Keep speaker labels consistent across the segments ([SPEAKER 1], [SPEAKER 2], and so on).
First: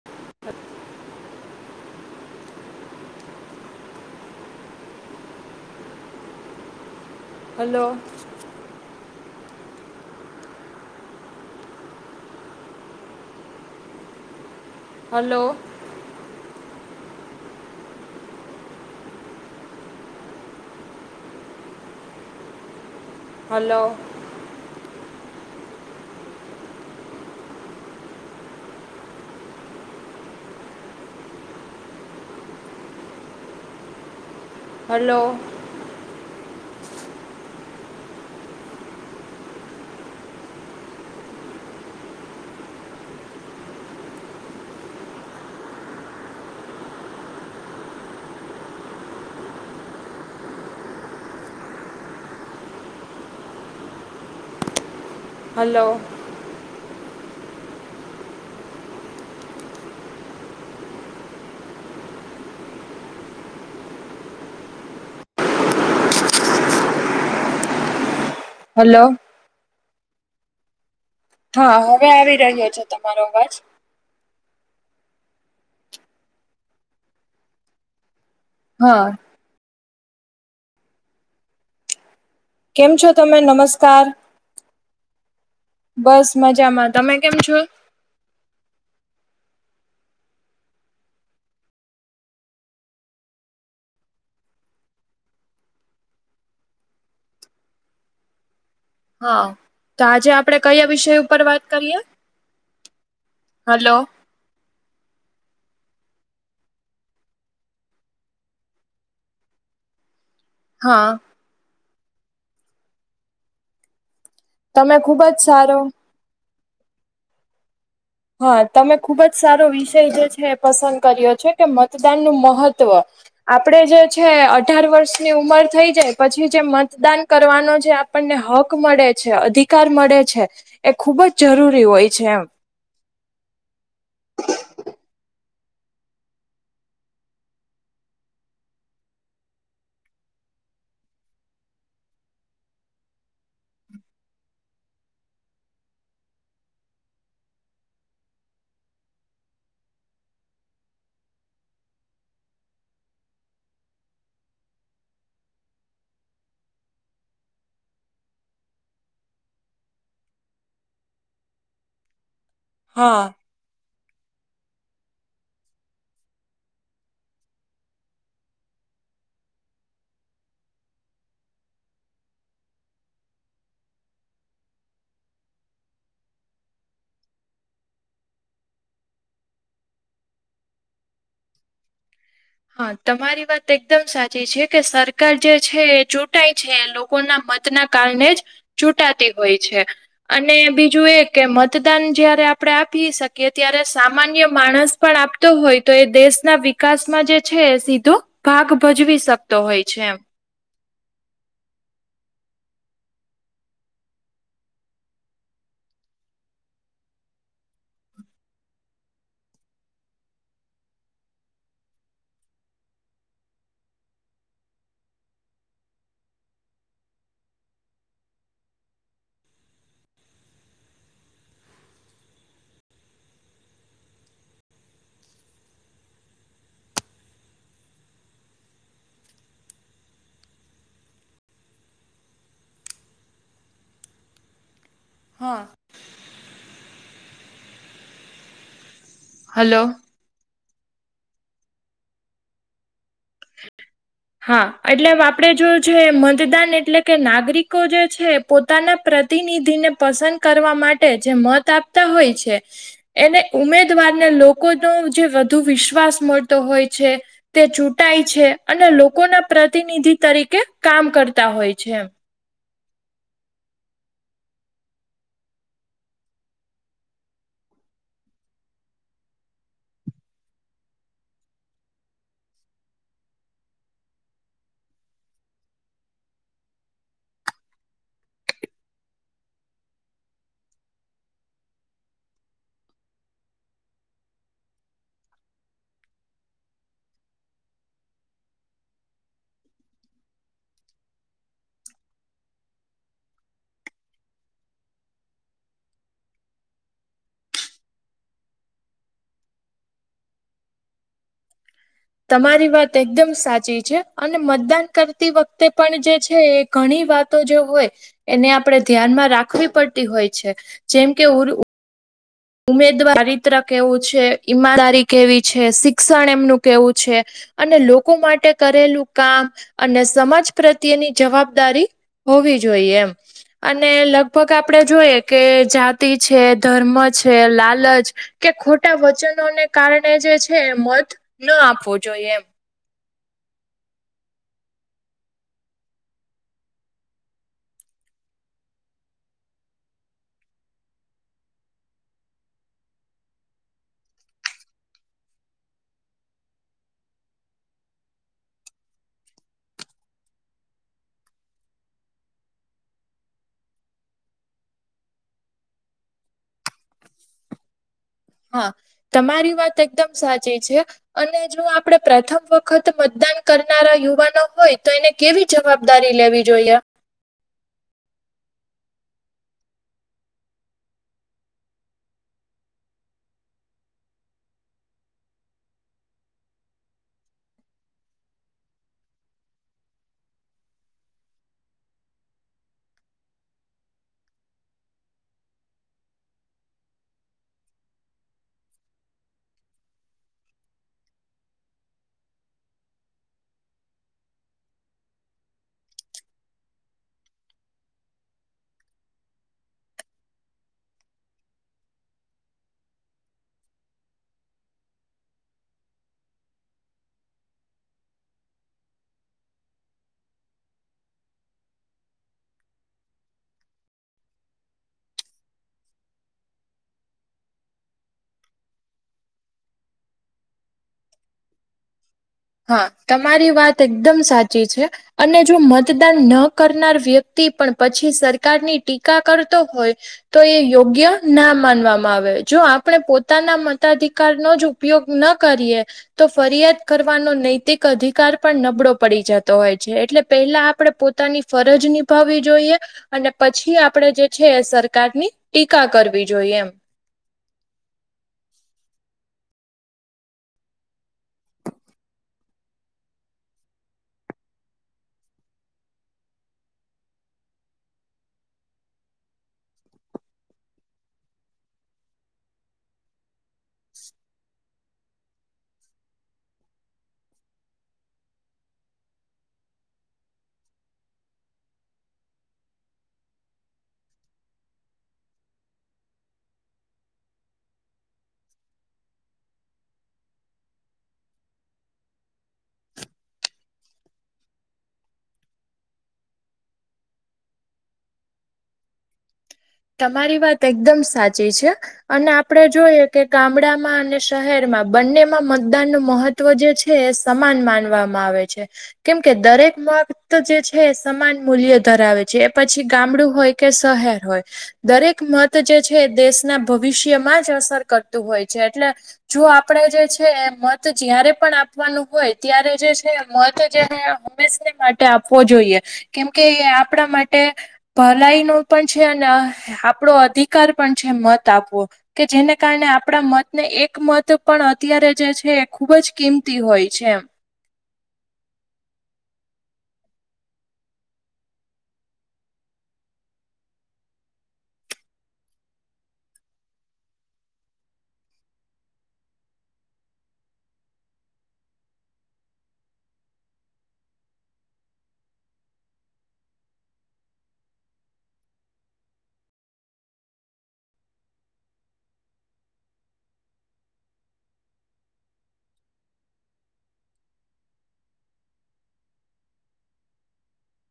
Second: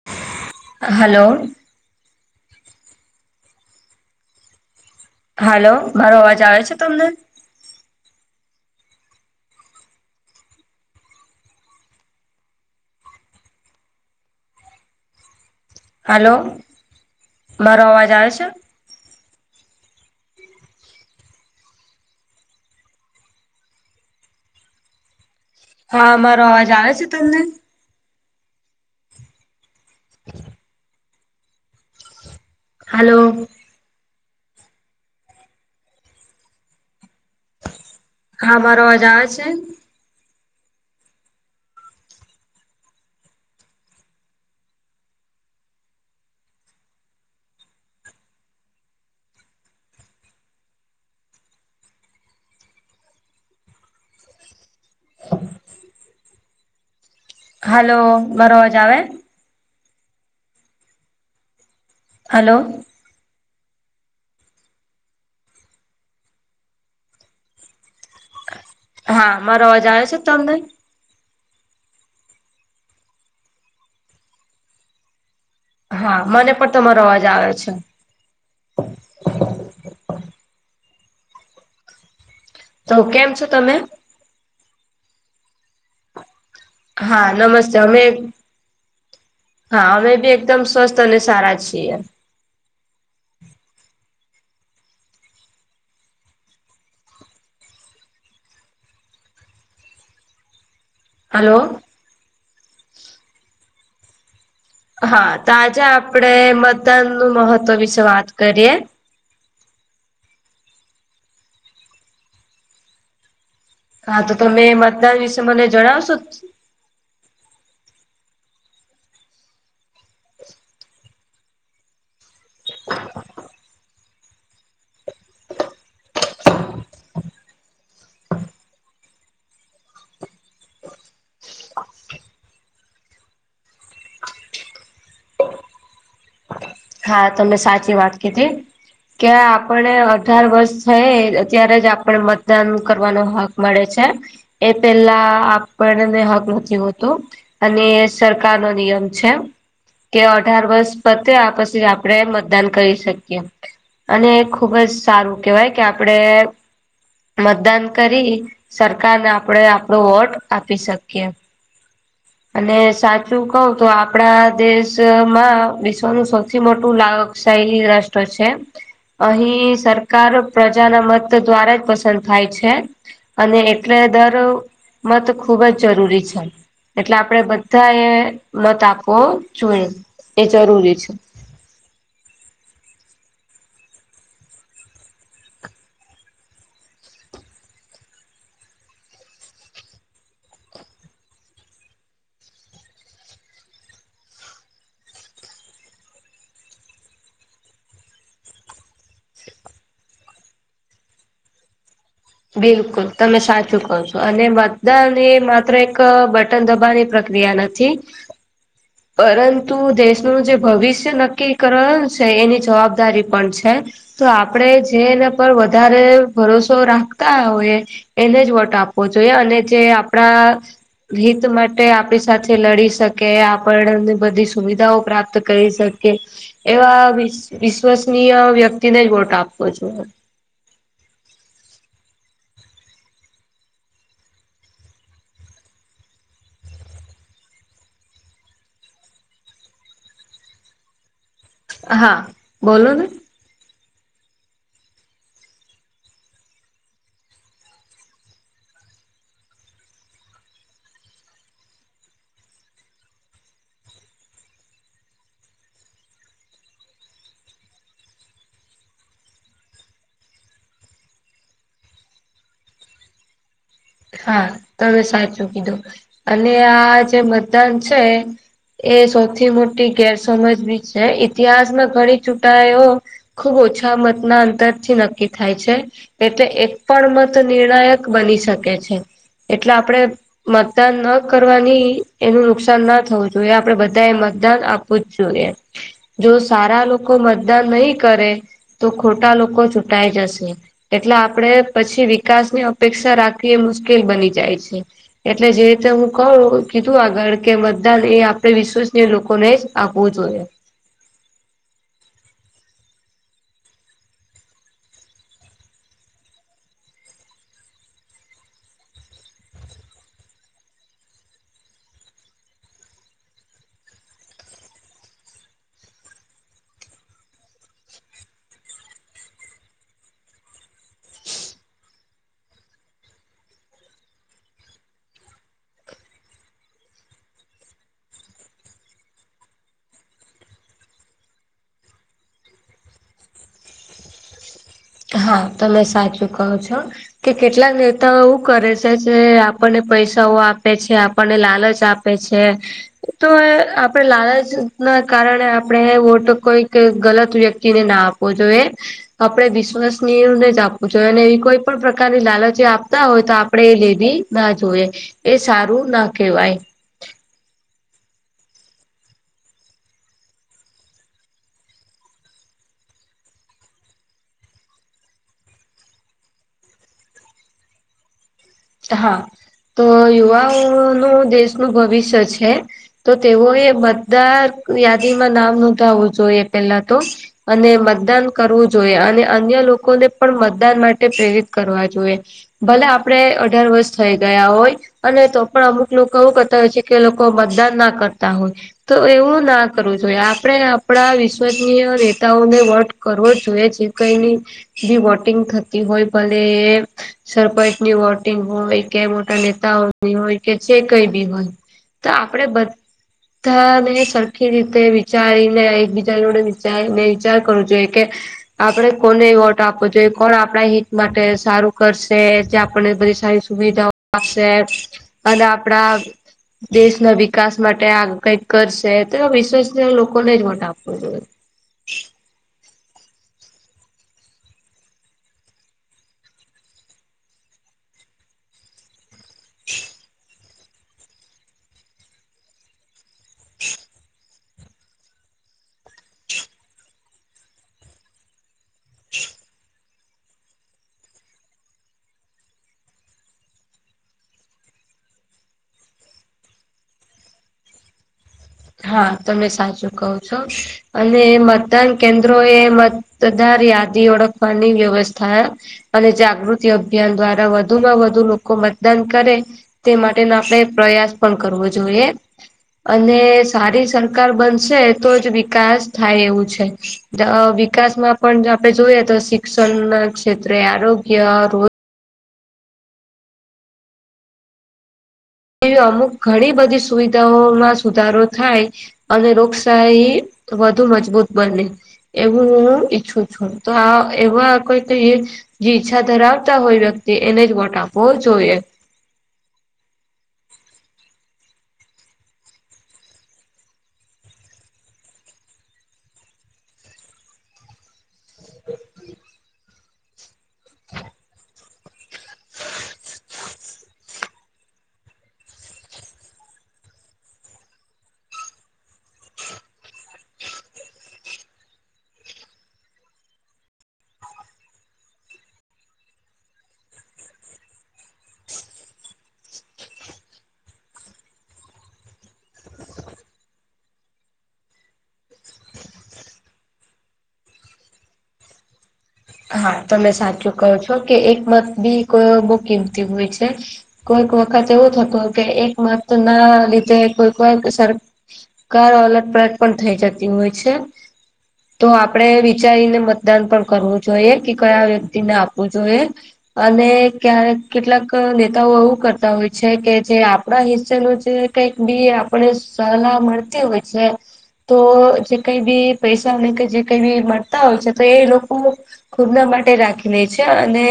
[SPEAKER 1] [inaudible]
[SPEAKER 2] Hello. Hello, મારો અવાજ આવે છે તમને?
[SPEAKER 1] હલો. હલો.
[SPEAKER 2] હલો, મારો અવાજ આવે છે?
[SPEAKER 1] હલો.
[SPEAKER 2] હા, મારો અવાજ આવે છે તમને? હલો.
[SPEAKER 1] હલો.
[SPEAKER 2] હા, મારો અવાજ આવે છે? [inaudible]
[SPEAKER 1] હલો.
[SPEAKER 2] હલો, મારો અવાજ આવે? હલો
[SPEAKER 1] હલો
[SPEAKER 2] હા મારો અવાજ આવ છે તમને
[SPEAKER 1] હા હવે આવી રહ્યો છે તમારો અવાજ
[SPEAKER 2] હા મને પણ તમારો અવાજ આવે છે
[SPEAKER 1] હા કેમ છો તમે નમસ્કાર બસ મજા
[SPEAKER 2] હા નમસ્તે અમે હા અમે બી એકદમ સ્વસ્થ અને સારા છીએ
[SPEAKER 1] હા તો આજે આપડે કયા વિષય ઉપર
[SPEAKER 2] હલો
[SPEAKER 1] વાત કરીએ હલો
[SPEAKER 2] હા તો આજે આપડે મતદાન નું મહત્વ વિશે વાત કરીએ
[SPEAKER 1] હા
[SPEAKER 2] હા તો તમે મતદાન
[SPEAKER 1] ખૂબ જ
[SPEAKER 2] વિશે મને
[SPEAKER 1] સારો
[SPEAKER 2] જણાવશો
[SPEAKER 1] હા તમે ખુબ જ સારો વિષય જે છે એ પસંદ કર્યો છે કે મતદાન નું મહત્વ આપડે જે છે અઢાર વર્ષની ઉમર થઈ જાય પછી જે મતદાન કરવાનો જે આપણને હક મળે છે અધિકાર મળે છે એ ખૂબ જ જરૂરી હોય છે એમ
[SPEAKER 2] હા તમે સાચી વાત કીધી કે આપણે અઢાર વર્ષ થયે અત્યારે જ આપણે મતદાન કરવાનો હક મળે છે એ પેલા આપણને હક નથી હોતો અને સરકાર નો નિયમ છે કે અઢાર વર્ષ પત્યા પછી આપણેે મતદાન કરી શકીએ અને ખુબ જ સારું કેહેવાય કે આપડે મતદાન કરી સરકારને આપડે આપણો વોટ આપી શકીએ અને
[SPEAKER 1] હા
[SPEAKER 2] સાચું કવ તો આપડા દેશમાં વિશ્વનું સૌથી મોટું લોકશાહી રાષ્ટ્ર છે અહીં સરકાર પ્રજાના મત દ્વારા જ પસંદ થાય છે અને એટલે દર મત ખુબ જ જરૂરી છે એટલે આપડે બધા એ મત આપવો જોઈએ એ જરૂરી છે
[SPEAKER 1] હા તમારી વાત એકદમ સાચી છે કે સરકાર જે છે એ ચૂંટાય છે લોકોના મત ના કારણે જ ચૂટાતી હોય છે અને બીજું એ કે મતદાન જયારે આપણે આપી શકીએ ત્યારે સામાન્ય માણસ પણ આપતો હોય તો એ દેશના વિકાસ માં જે છે એ સીધો ભાગ ભજવી શકતો હોય છે એમ
[SPEAKER 2] બિલકુલ તમે સાચું કહો છો અને બધા ને માત્ર એક બ [unintelligible] પ્રક્રિયા નથી
[SPEAKER 1] [inaudible]
[SPEAKER 2] પરંતુ દેશનું જે ભવિષ્ય નક્કી કરવાનું છે એની જવાબદારી પણ છે તો આપડે જે એના પર વધારે ભરોસો રાખ હોય એને જ વોટો આપવો જોઈએ અને જે આપણા હિત માટે આપણી સાથે લડી શકે આપણને બધી સુવિધાઓ પ્રાપ્ત કરી શકે એવા વિશ્વસનીય વ્યક્તિને જ વોટ આપો છો
[SPEAKER 1] હા હલો
[SPEAKER 2] હા બોલો ને
[SPEAKER 1] હા એટલે આપડે જો છે મતદાન એટલે કે નાગરિકો જે છે પોતાના પ્રતિનિધિને પસંદ કરવા માટે જે મત આપતા હોય છે એને ઉમેદવારને લોકોનો જે વધુ વિશ્વાસ મળતો હોય છે તે ચૂંટાય છે અને લોકોના પ્રતિનિધિ તરીકે કામ કરતા હોય છે.
[SPEAKER 2] હા તમે સાચું કીધું અને આ જે મતદાન છે એ સૌથી મોટી ગેરસમજ બી છે ઇતિહાસમાં ઘણી ચૂંટાયો ખુબ ઓછા મતના અંતરથી નક્કી થાય છે. એટલે એક પણ મત નિર્ણાયક બની શકે છે એટલે આપણેે મતદાન ન કરવાની એનું નુકસાન ના થવું જોઈએ આપડે બધા એ મતદાન આપ વુ જોઈએ સારા લોકો મતદાન નહી કરે તો ખોટા લોકો ચૂટાઈ જશે એટલે આપડે પછી વિકાસની અપેક્ષા રાખી થી એ મુશ્કેલ બની જાય છે. એટલે જે રીતે હું કહું કીધું આગળ કે મતદાન એ આપણને વિશ્વસય લોકોને જ આપવો જોઈએ.
[SPEAKER 1] તમારી વાત એકદમ સાચી છે અને મતદાન કરતી વખતે પણ જે છે ઘણી વાતો જો હોય એને આપણેે ધ્યાનમાં રાખવી પડતી હોય છે જેમ કે [unintelligible] ઉમેદવારી ચરિત્ર કેવું છે, ઈમાનદારી કેવી છે, શિક્ષણ એમનું કેવું છે અને લોકો માટે કરેલું કામ અને સમાજ પ્રત્યેની જવાબદારી હોવી જોઈએ એમ. અને લગભગ આપડે જોઈએ કે જાતિ છે, ધર્મ છે, લાલચ કે, ખોટા વચનોને કારણે જે છે મત ન આપવો જોઈએ એમ.
[SPEAKER 2] હા તમે સાચું કહો છો. કે કેટલાક નેતાઓ એવું કરે છે જે આપણને પૈસાઓ આપે છે, આપણને લાલચ આપ પે છે. તોય આપડે લાલચ ના કારણે આપડે વોટ કોઈક ગલત વ્યક્તિને ના આપ પો જોએ આપણે વિસ વસનીય ને જ આપવું જોઈએ અને ઈ કોઈ પણ પ્રકારની લાલચી આપતા હોય તો આપડે એ લેવી ના જોએ. એ સારું ના કેવાય.
[SPEAKER 1] હા તમારી વાત એકદમ સાચી છે. અને જો આપડે પ્રથમ વખત મતદાન કરનારા યુવાનો હોય તો એને કેવી જવાબદારી લેવી જોઈએ?
[SPEAKER 2] હા તો યુવાઓનું દેશનું ભવિષ્ય છે. તો તેઓએ મતદાર યાદીમાં નામ નોંધાવું જોઈએ પેલા તો અને મતદાન કરવું જોઈએ અને અન્ય લોકોને પણ મતદાન માટે પ્રેરિત કરવા જોએ. ભલે આપડે અઢાર વર્ષ થઇ ગયા હોય અને તો પણ અમુક લોકો એવું કરતા હોય છે કે લોકો મતદાન ના કરતા હોય. તો એવું ના કરવું જોઈએ આપડે આપડા વિશ્વનીય નેતાઓને વોટ કરવો જોઈએ જે કઈની બી વોટિંગ થતી હોય ભલે એ સરપંચની વોટ ટિંગ હોય કે મોટા નેતાઓની હોય કે જે કઈ બી હોય તો આપડે બધ ધાને સરખી રીતે વિચારીને એકબીજા જોડે વિચારીને વિચાર કરવો જોઈએ કે આપડે કોને એ વોટ આપવો જોઈએ કોણ આપણા હિત માટે સારું કરશે જે આપને બધીસ સારી સુવિધાઓ આપશે અને આપડા દેશના વિકાસ માટે આ કઈક કરશે તો વિશ્વસ લોકોને જ વોટ આપવો જોઈએ.
[SPEAKER 1] હા તમારી વાત એકદમ સાચી છે. અને જો મતદાન ન કરનાર વ્યક્તિ પણ પછી સરકારની ટીકા કરતો હોય તો યે યોગ્ય ના માનવામાં આવે જો આપણે પોતાના મતાધિકાર ન જો ઉપયોગ ન કરીએ તો ફરિયાદ કર ફાનો નૈતિક અધિકાર પણ નબળો પડી જતો હોય. છે એટલે પેહલા આપડે પોતાની ફરજ નિભાવી જોઈએ અને પછી આપડે જે છે એ સરકારની ટીકા કરવી જોઈએ એમ
[SPEAKER 2] હા તમે સાચું કહો છો. અને મતદાન કેન્દ્રો એ મતદાર યાદી ઓળખવાની વ્યવસ્થા અને જાગૃતિ અભિયાન દ્વારા વધુમાં વધુ લોકો મતદાન કરે તે માટેનો આપણે પ્રયાસ પણ કરવો જોઈએ અનેજ સારી સરકાર બનશે તો જ વિકાસ થાય એવું છે. ત અ વિકાસમાં પણ આપડે જોઈએ તો શિક્ષણના ક્ષેત્રે આરોગ્ય રોજ એવી અમુક ઘણી બધી સુવિધાઓમાં સુધારો થાય. અને લોકશાહી વધુ મજબૂત બને. એવું હું ઈચ્છું છું તો આ એવા કઈ તો ઈ જે ઈચ્છા ધરાવતા હોય વ્યક્તિ એને જ વોટ આપવો જોઈએ.
[SPEAKER 1] તમારી વાત એકદમ સાચી છે. અને આપડે જોઈએ કે ગામડામાં અને શહેરમાં બંનેમાં મતદાન નું મહત ત્વ જે છે એ સમાન માનવામાં માવે છે કેમ કે દરેક મક્ત જે છે સમાન મૂલ્ય ધરાવે છે પછી ગામડું હોય કે શહેર હોય. દરેક મત જે છે દેશના ભવિષ્યમાં જ અસર કરતું હોય છે એટલે જો આપડે જે છે મત જયારે પણ આપવાનું હોય ત્યારે જે છે મત જે માટે આપવો જોઈએ કેમકે આપણા માટે ભલાઈ નો પણ છે આપડો અધિકાર પણ છે મત આપવો. કે જેને કારણે આપણા મતને એક મત પણ અત્યારે જે છે ખૂબ જ કિંમતી હોય છે એ
[SPEAKER 2] હા તમે સાચું કહો છો કે એક મત બી કોઈ બહુ કીમતી હોય છે. કોઈક વખત એવું થતું કે એક મત ના લીધે કોઈવાર [unintelligible] કાયા અલટ પલટ પણ થઈ જતી હોય છે. તો આપડણે વિચારીને મતદાન પણ કરવું. જોઈએ કે કયા વ્યક્તિ ને આપવું જોઈએ. અને ક કેટલાક નેતાઓ એવું કરતા હોય છે કે જે આપણા હિસ્સેનું જે કઈક બી આપણે સલાહ મળતી હોય છે. તો જે કઈ બી પૈસા [inaudible] કે જે કઈ બી મળતા હોય છે તો એ લોકો ખુદના માટે રાખી લે છે અને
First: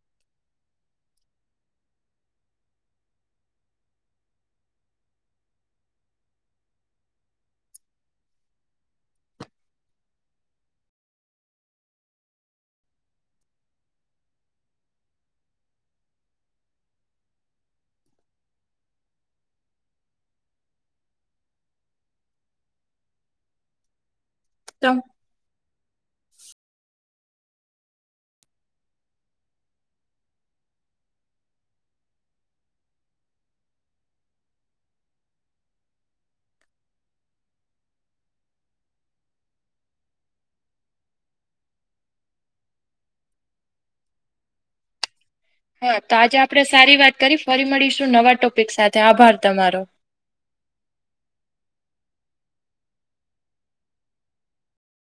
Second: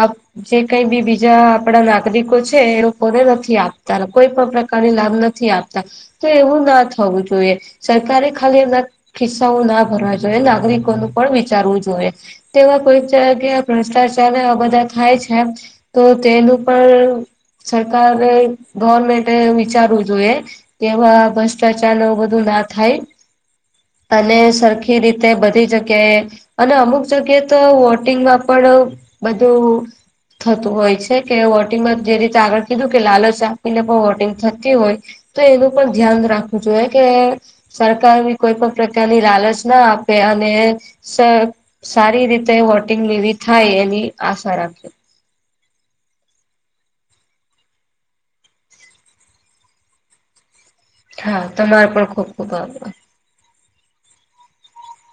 [SPEAKER 2] આપ જે કઈ બી બીજા આપડા નાગરિકો છે એ લોકોને નથી આપતા કોઈ પણ પ્રકારની લાભ નથી આપતા તો એવું ના થવું જોઈએ સરકારે ખાલી એમ ખિસ્સાઓ ના ભરવા જોઈએ નાગરિકોનું પણ વિચારવું જોઈએ. તેવા [inaudible] ભ્રષ્ટાચારને એ બધા થાય છે. તો તેનું પણ સરકારે ગવર્મેન્ટે વિચારવું જોઈએ. એવા ભ્રષ્ટાચાર ન બધું ના થાય અને
[SPEAKER 1] તો
[SPEAKER 2] સરખી રીતે બધી જગ્યા અને અમુક જગએ તો વોટિંગમાં પણ બધું થતું હોય છે કે વોટિંગમાં જે રીતે આગળ કીધું કે લાલચ આપીને પણ વોટિંગ થતી હોય. તો એનું પણ ધ્યાન રાખવું જોઈએ કે, સરકાર બી કોઈ પણ પ્રકારની લાલચ ના આપે અને સારી રીતે વોટિંગ એવી થાય એની આશા રાખે.
[SPEAKER 1] હા તો આજે આપણે સારી વાત કરી ફરી મળીશું નવા ટોપિક સાથે આભાર તમારો.
[SPEAKER 2] હા તમારો પણ ખુબ ખુબ આભાર.